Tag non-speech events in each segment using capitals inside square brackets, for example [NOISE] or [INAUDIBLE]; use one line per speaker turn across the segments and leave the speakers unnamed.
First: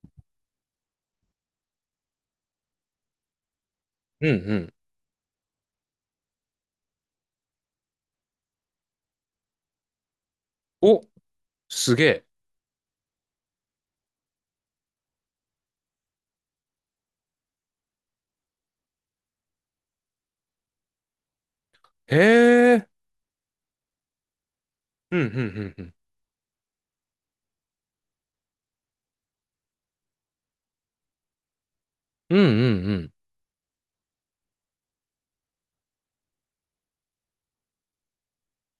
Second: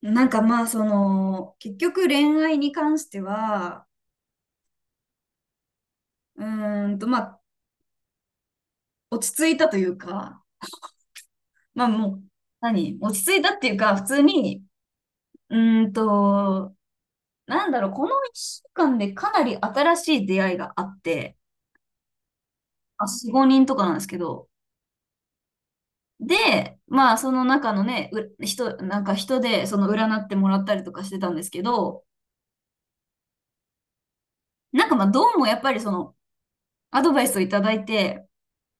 なんかまあその結局恋愛に関しては、
うんうん。
まあ落ち着いたというか、
お、
まあ
す
も
げ
う何、落ち着いたっていうか普通に、うーんとなんだろう、この1週間でかなり新しい出会いがあって、
え。へえ。
あ、4、5人とかなんですけど。
うんうんうんうん。
でまあその中のね、う人なんか人でその占ってもらったりとかしてたんですけど、
うんうん
なんかまあどうもやっぱりそのアドバイスをいただいて、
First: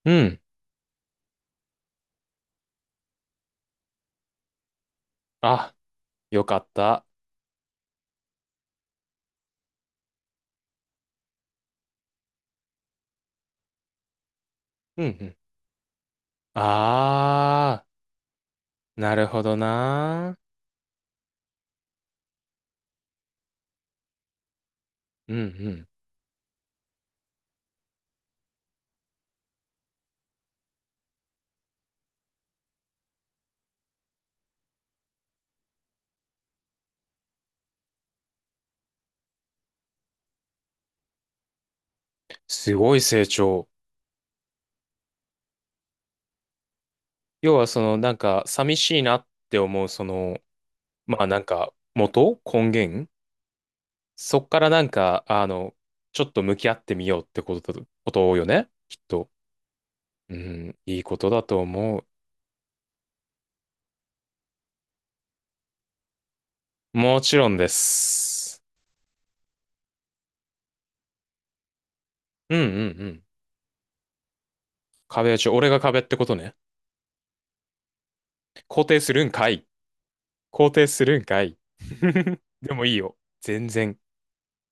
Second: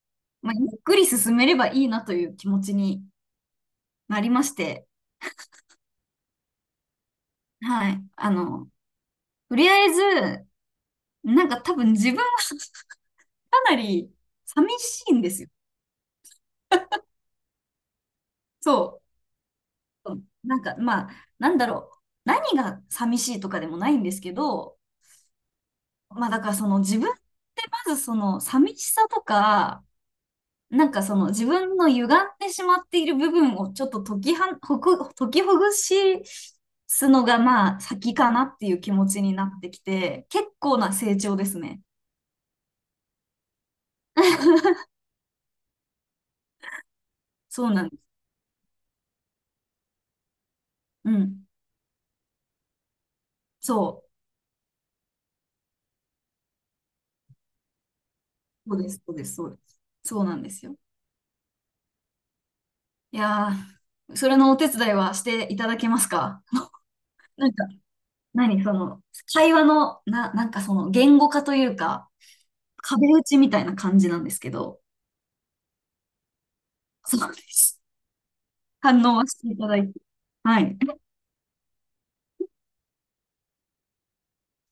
うん。うん。
まあ、ゆっくり進めればいいなという気持ちにありまして、
あ、よかった。
はい。あの、とりあえず、なんか多分自分は [LAUGHS] かなり寂
う
し
んう
いんで
ん。
すよ。
あー、
そ
なるほど
う。
な。
なんか、まあ、なんだろう。何が寂しいとかでもないんですけど、
うんうん。
まあだからその自分って、まずその寂しさとか、なんかその自分の歪んでしまっている部分をちょっと解きほぐしすのがまあ先かなっていう気持ちになってきて、結構な成長ですね。
すごい成長。
[LAUGHS]
要
そ
は
う
そ
なん
の
です。
なんか寂しいなって思うその、
う
まあなん
ん。
か元根源
そ
そっからなんか、あの、ちょっと向き合ってみようってことよね。
う。そうで
きっ
す、そうで
と。
す、そうです。そうな
う
んですよ。
ん、いいことだと思う。
いやー、それのお手伝いはしていただけますか？
もちろ
なん
んで
か、
す。
何その、会話の、なんかその、言語化というか、
うんうんう
壁
ん。
打ちみたいな感じなんですけど、
壁打ち、俺が壁ってことね。
そうです。
肯定
反
す
応
る
は
ん
し
か
てい
い。
ただいて。は
肯
い。
定するんかい。[LAUGHS] でもいいよ。全然。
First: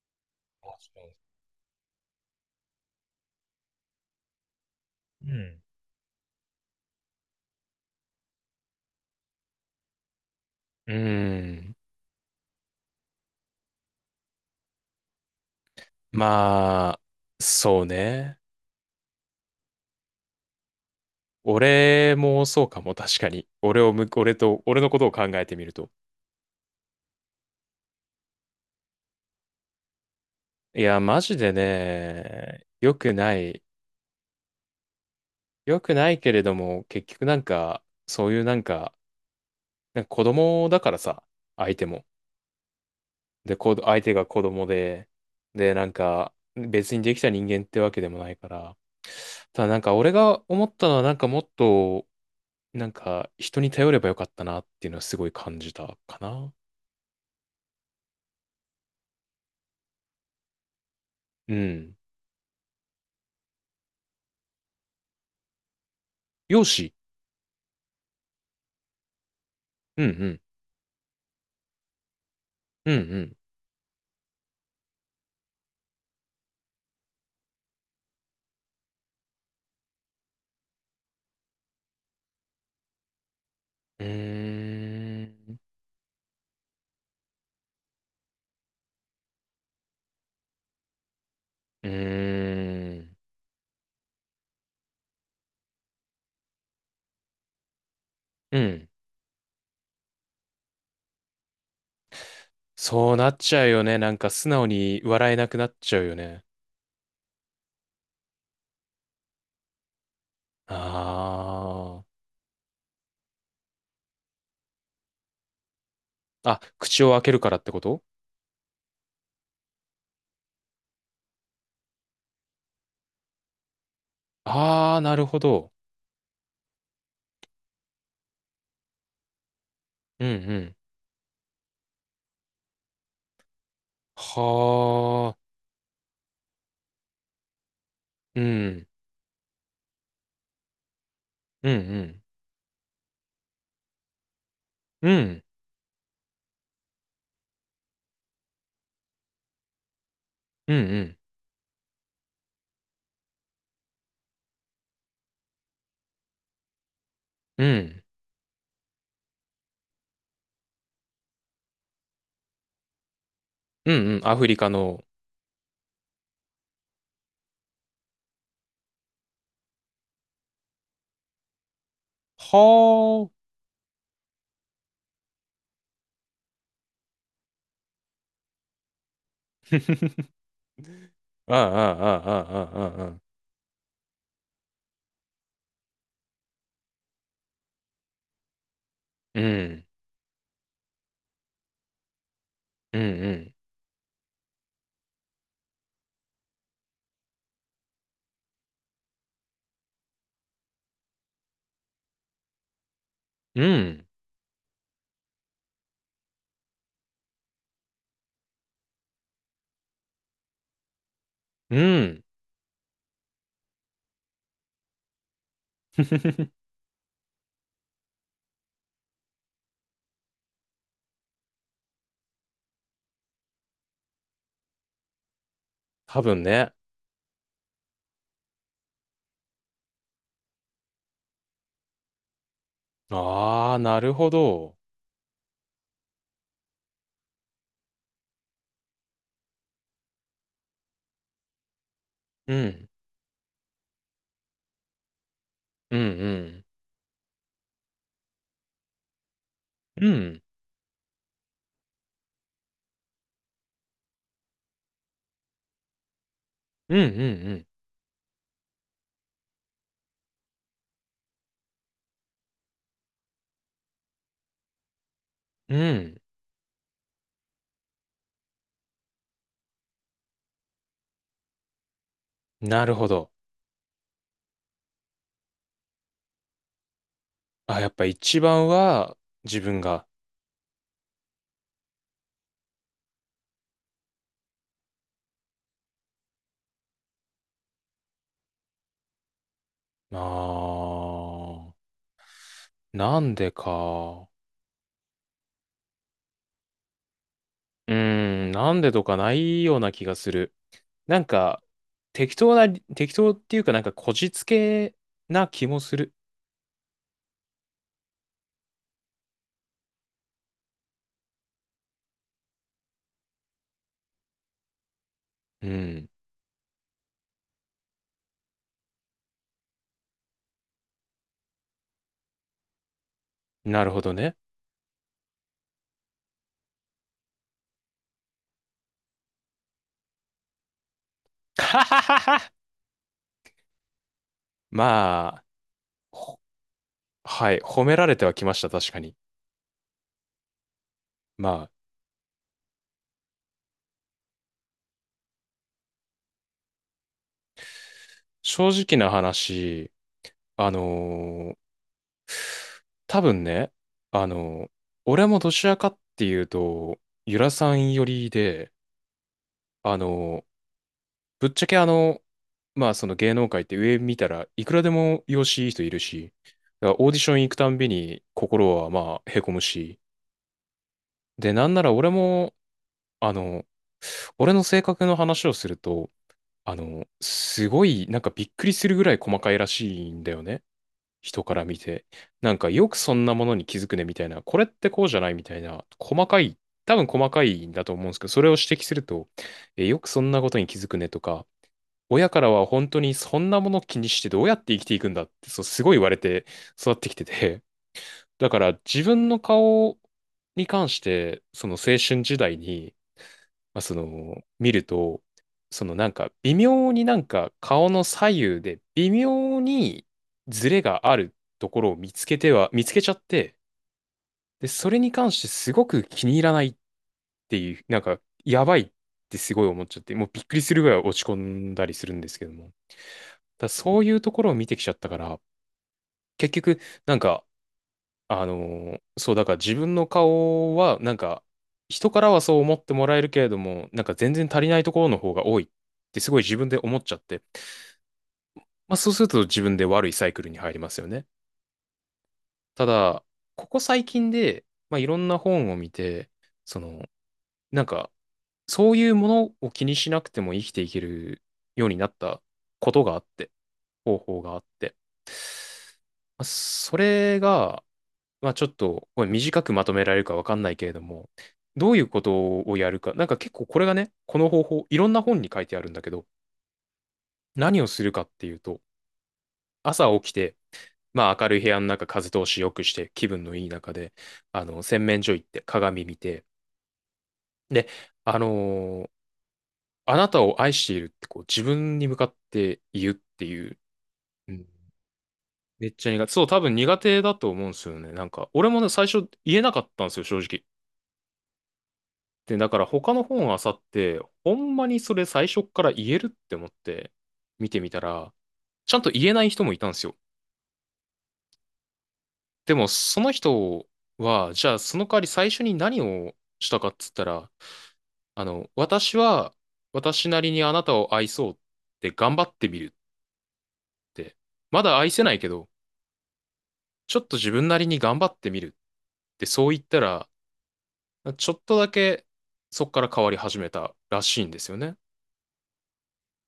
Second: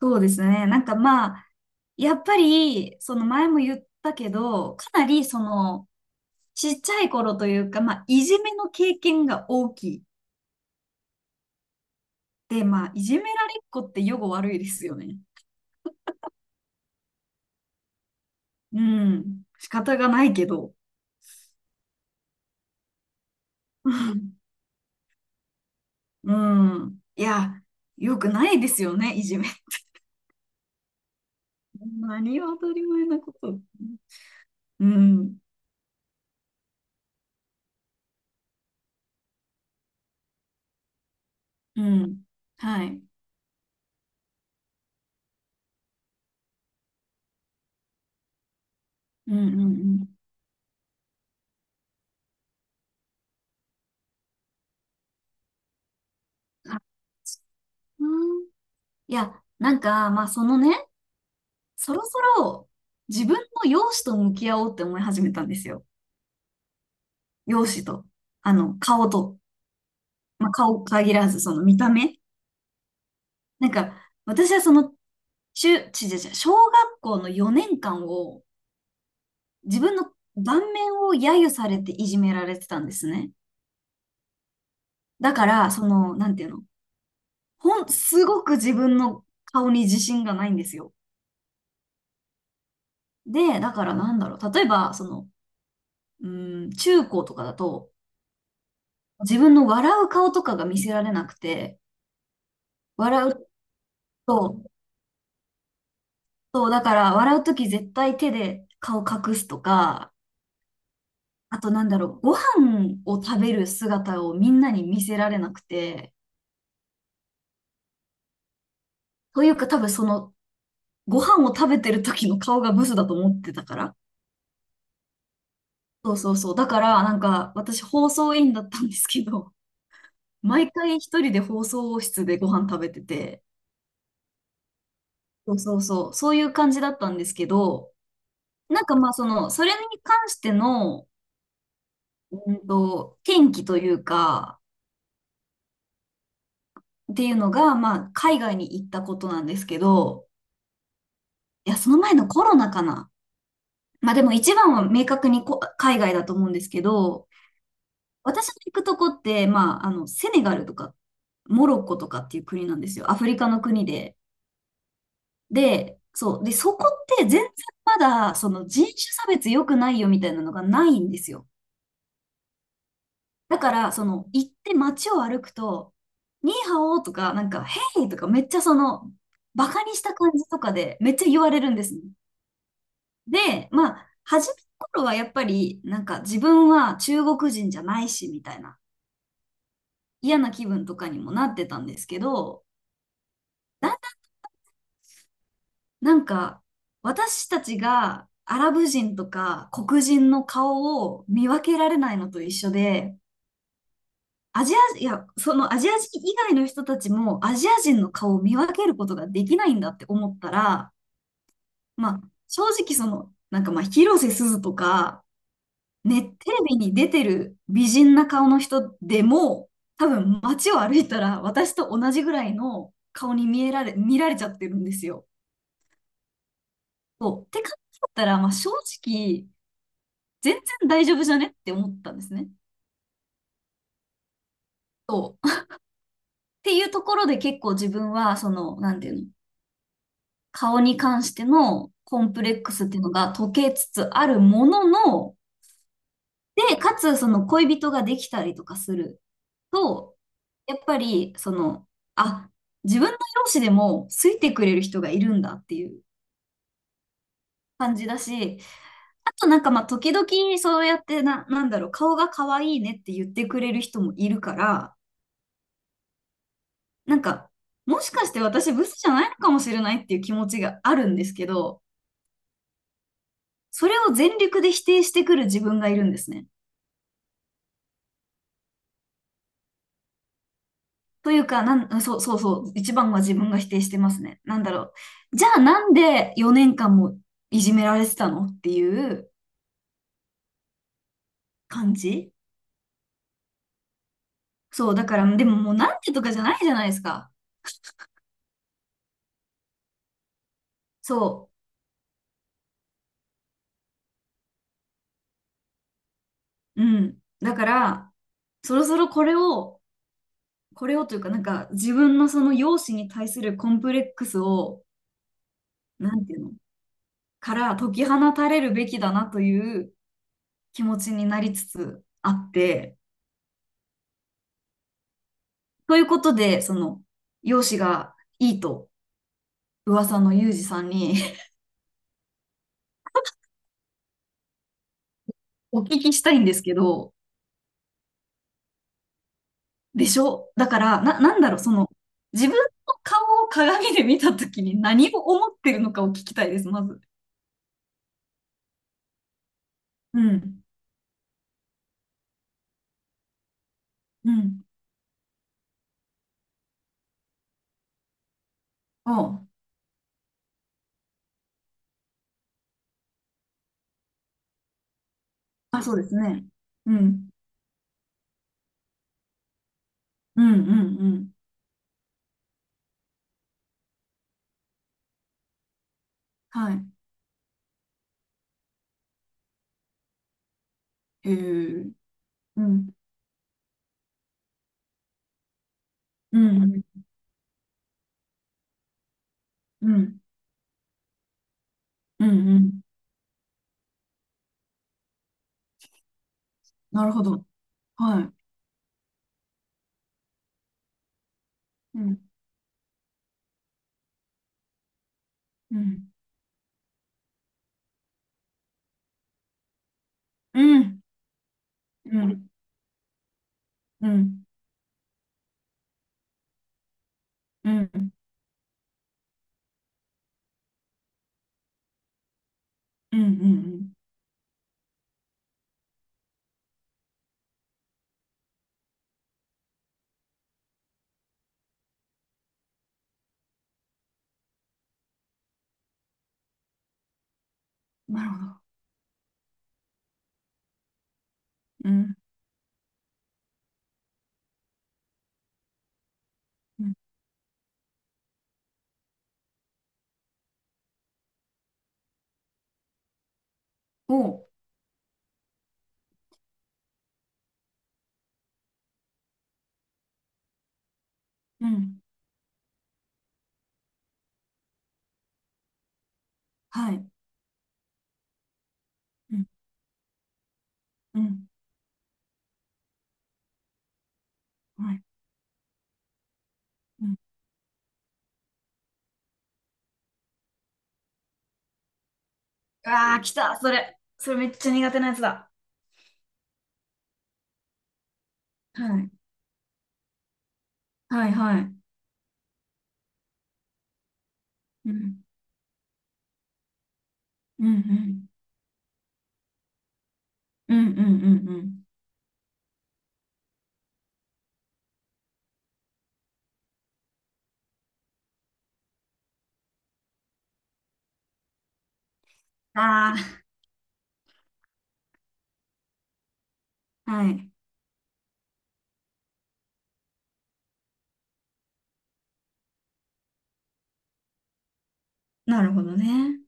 そうですね。なんかまあ、やっぱり、その前も言ったけど、かなり
う
そ
ん。
の、ちっちゃい頃というか、まあ、いじめの経験が大きい。
うーん。
で、まあ、いじめられっ子って予後悪いですよね。
まあ、そうね。
うん。仕方がないけど。
俺もそうかも、確かに。俺
う
をむ、俺
ん。
と、俺のことを考えてみると。
うん、いや、よくないですよね、いじめ。
いや、マジで
何を
ね、
当たり
良
前
く
なこ
な
と。
い。
うん。
良くないけれども、結局なんか、そういうなんか、なんか子供だからさ、相
う
手も。
ん。はい。
で、相手が子供で、で、なんか、別にできた人間ってわけでもないから、
うん、うん、
た
う
だなんか俺
ん。
が思ったのはなんかもっと、なんか人に頼ればよかったなっていうのはすごい感じたかな。
あ、うん。いや、なんか、まあ、そのね、
う
そ
ん。
ろそろ自分の容姿と向き合おうって思い始めたんですよ。
容姿。
容姿と。あの、顔と。
うんうん。
まあ、顔限らず、その見た目。
うんうん。
なんか、私はその、中、ちじゃじゃ、小学校の4年間を、自分の顔面を揶揄されていじめられてたんですね。
うー
だか
ん。
ら、その、なんていうの、すごく自分の顔に自信がないんですよ。
うーん。
で、だからなんだろう、例えば、その、うーん、中高とかだと、
うん。
自分の笑う顔とかが見せられなくて、
そうな
笑
っ
う
ちゃうよね。なんか素
と、
直に笑えなくなっちゃうよね。
そう、だから笑うとき絶対手で顔隠すとか、あとなんだ
あ
ろう、ご飯を食べる姿をみんなに見せられなくて、
あ。あ、口を開けるからってこと。
というか多分そのご飯を食べてる時の顔がブスだと思ってたから。
ああー、なるほど。
そうそうそう。だから、なんか、私、放送委員だったんですけど、
うん
[LAUGHS]
う
毎
ん。
回一人で放送室でご飯食べてて、
はあ、
そうそうそう、そういう感じだったんですけど、
う
なん
ん、
かまあ、その、それに関しての、
うん、うん、
転機というか、
うん、
っていうのが、まあ、海外に行ったことなんですけど、
うん、うん、
いや、その前のコロナかな。まあでも一番は明確に海外だと思うんですけど、
うん、
私の行くとこって、まあ、あの、セネガルとか、モロッコとかっていう国なんですよ。アフリカの国
うん、
で。
うん、アフリカの。
で、そう。で、そこって全然まだ、その人種差別良くないよみたいなのがないんですよ。
は
だから、その、行って街を歩くと、ニーハオとか、なんか、ヘイとか、めっちゃその、バカにした感じとかで、めっちゃ言
あ。[LAUGHS]
わ
ああ、あ
れ
あ、
るんですね。
ああ、ああ、ああ。
で、まあ、初めの頃はやっぱり、なんか、自分は中国人じゃないし、みたいな、
うん、
嫌な気分とかにもなってたんですけど、
うん、うん、
だなんか、私たちがアラブ人とか黒人の顔を見分けられないのと一緒で、
うん、
アジア、いや、そのアジア人以外の人たちもアジア人の顔を見分けることができないんだって思ったら、
う
まあ、
ん。
正直その、なんかまあ、広瀬すずとか、ね、テレ
[LAUGHS]
ビに出てる美人な顔の人でも、多分街を歩いたら私と同じぐらいの顔に見られちゃってるんですよ。
多分ね。
そう。って考えたら、まあ、正直、全然大丈夫じゃねって思ったんですね。
ああ、なるほど。
そう。[LAUGHS] っていうところで結構自分は、その、なんていうの、顔に関してのコンプレ
う
ックス
ん、
っていうのが解けつつあるものの、
うん、うん、
で、かつその恋人ができたりとかする
う
と、
ん、
やっぱり、その、あ、自分の容姿でも好いてくれる人がいるんだっていう
うん、うん、
感じだし、あとなんかまあ時々そうやってなんだろう、顔が可愛いねって言ってくれる人もいるから、
うん、うん。
なんか、もしかして私ブスじゃないのかもしれないっていう気持ちがあるんですけど、
なるほど。
それを全力で否定してくる自分がいるんですね。
あ、やっぱ一番は自分が。
というか、そうそうそう、一番は自分が否定してますね。なんだろう。じゃあなんで4年間もいじめられてたのっていう
ああ、
感じ。
なんでか。
そう、だから、でももうなんでとかじゃないじゃないですか。
うーん、なんでとかないような気がする。なん
そ
か、適当な、適当っていうかなんかこじつけな気もする。
う、うん。だから、そろそろこれを、これをというか、なんか自分のその容姿に対するコンプレックスを、
うん。
なんていうのから解き放たれるべきだなという気持ちになりつつあって、
なるほどね。
ということで、その、容姿がいいと噂のユージさんに
[LAUGHS] ははははまあ、
[LAUGHS] お聞きしたい
ほ
んですけど、
はい、褒められてはきました、確かに。
でしょ。だから、なん
ま
だろう、
あ、
その、自分の顔を鏡で見たときに何を思ってるのかを聞きたいです、まず。
正直な話、
うん。
あのー多分ね、あ
うん。
のー俺もどちらかっていうと、ゆらさん寄りで、
あ
あのーぶっちゃけまあその芸能界って上見たらいくらでも容姿いい
あ、あ、
人い
そう
る
です
し、
ね。
だ
う
からオーディ
ん。
ション行くたんびに心はまあへこむし、
うん、うん、うん。
で、なんなら俺も、あの、俺の性格の話をすると、
はい。
すごいなんかびっくりするぐらい細かいらしいんだよね。
へ
人から見
え。
て。なん
う
かよ
ん。
くそんなものに気づくねみたいな、これってこうじゃないみたいな、細
う
かい、
ん、う
多
ん、
分細かいんだと思うんですけど、それを指摘すると、え、
う
よくそ
ん、
んなことに気づくねとか、
うん、
親から
う
は
ん。
本当にそんなもの気にしてどうやって生きていくんだって、そう、すごい言われて育っ
な
て
る
き
ほ
て
ど。
て、
はい。
[LAUGHS] だから自分の顔に関して、その青
うん、
春時代に、まあ、見ると、
う
そのな
ん、
んか微妙になんか顔の左右で微妙に
う
ズレ
ん、
があるところを見
う
つけ
ん、
ては、見つけちゃって、
うん、
で、それに関してすごく気に入らないっって
う
いう、
ん、
な
う
ん
ん、
か、やばいってすごい思っちゃって、もうびっくりするぐらい落ち込んだりするんですけども。
うん、う
だ
ん、
そういうところを見てきちゃったから、結局、なんか、あのそう、だから自分の顔は、なんか、人からはそう思ってもらえるけれども、なんか全然足りないところの方が多いってすごい自分で思っちゃって、
なるほど。
まあそうすると自分で悪いサイクルに入りますよね。
うん、
ただ、ここ最近で、まあいろんな本を見て、そ
うん、
の、なんか、そういうものを気にしなくても生きていけるようになったことがあって、方
お
法
う、
があって。まあそれが、まあちょっとこれ短くまとめられるかわかんないけれども、
う
どう
ん、
いうことをやるか、なんか結構これがね、この方法、いろんな本に書いてあるんだけど、
はい、
何をするかっていうと、
うん、
朝起きて、
う
まあ明
ん、
るい部屋の中、風通し良くして、気分のいい中で、
は
洗
い、
面所行って、鏡見て、
うん、
で、あのーあなたを愛しているってこう自分に向かって言うっ
ああ、来
て
た、
い
そ
う。
れ。それめっ
うん。
ちゃ苦手なやつだ。
めっちゃ苦手。そう、多分苦手だと思うんですよね。なんか、俺も
は
ね、最
い、
初言えなかったんですよ、正直。
はい、はい、
で、だから他の本あさって、ほんま
う
にそ
ん、
れ最初っから言えるって思って
うん、
見
う
てみた
ん、
ら、ちゃんと言えない人もいたんですよ。
うん、うん、うん、うん、
でも、その人は、じゃあその代わり最初に何をしたかっつったら、私は私なりにあなたを愛そうって頑張ってみるっ
あ
て、まだ愛せないけど、
あ、
ちょっ
は
と自
い、
分なりに頑張ってみるってそう言ったら、ちょっとだけそこから変わり始めたらしいんですよね。
なるほどね。